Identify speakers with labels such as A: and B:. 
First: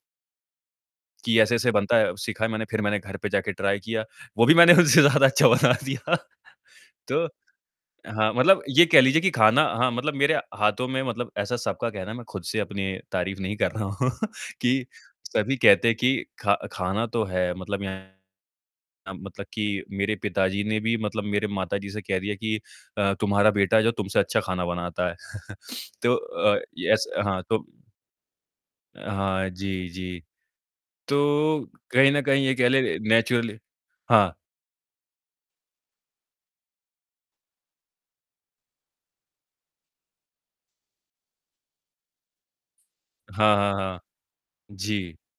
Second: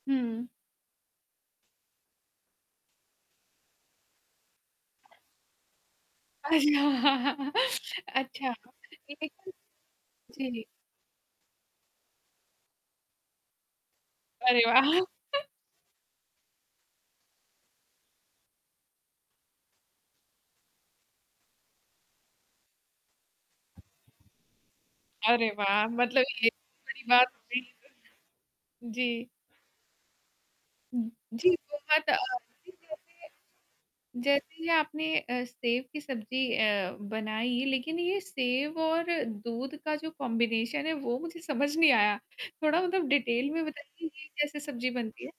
A: हुँ।
B: कि ऐसे-ऐसे बनता है अब सीखा है मैंने फ़िर मैंने घर पे जाके ट्राई किया वो भी मैंने उनसे ज़्यादा अच्छा बना दिया तो
A: अच्छा
B: हाँ,
A: अच्छा
B: मतलब ये कह
A: ये
B: लीजिए
A: है
B: कि
A: कि
B: ख़ाना हाँ, मतलब मेरे
A: जी।
B: हाथों में मतलब ऐसा सबका कहना मैं ख़ुद से अपनी तारीफ़ नहीं कर रहा हूँ
A: अरे
B: कि
A: वाह!
B: सभी कहते हैं कि ख़ा ख़ाना तो है मतलब यहाँ मतलब कि मेरे पिताजी ने भी मतलब मेरे माताजी से कह दिया कि अ, तुम्हारा बेटा जो तुमसे अच्छा खाना बनाता है।
A: अरे वाह!
B: तो
A: मतलब ये
B: अ,
A: बहुत
B: ये
A: बड़ी
B: ऐसा
A: बात हो
B: हाँ, तो
A: गयी।
B: अ,
A: जी।
B: हाँ जी, जी।
A: जी।
B: तो
A: बहुत
B: कहीं
A: अ,
B: न कहीं ये कह
A: जी
B: ले
A: जैसे
B: नेचुरली हाँ।
A: जैसे आपने अ, सेव की सब्ज़ी अ, बनाई लेक़िन ये सेव और दूध का जो कॉम्बिनेशन है वो मुझे समझ नहीं आया। थोड़ा मतलब डिटेल
B: हाँ,
A: में
B: हाँ, हाँ।
A: बताइए ये कैसे सब्ज़ी
B: जी।
A: बनती है?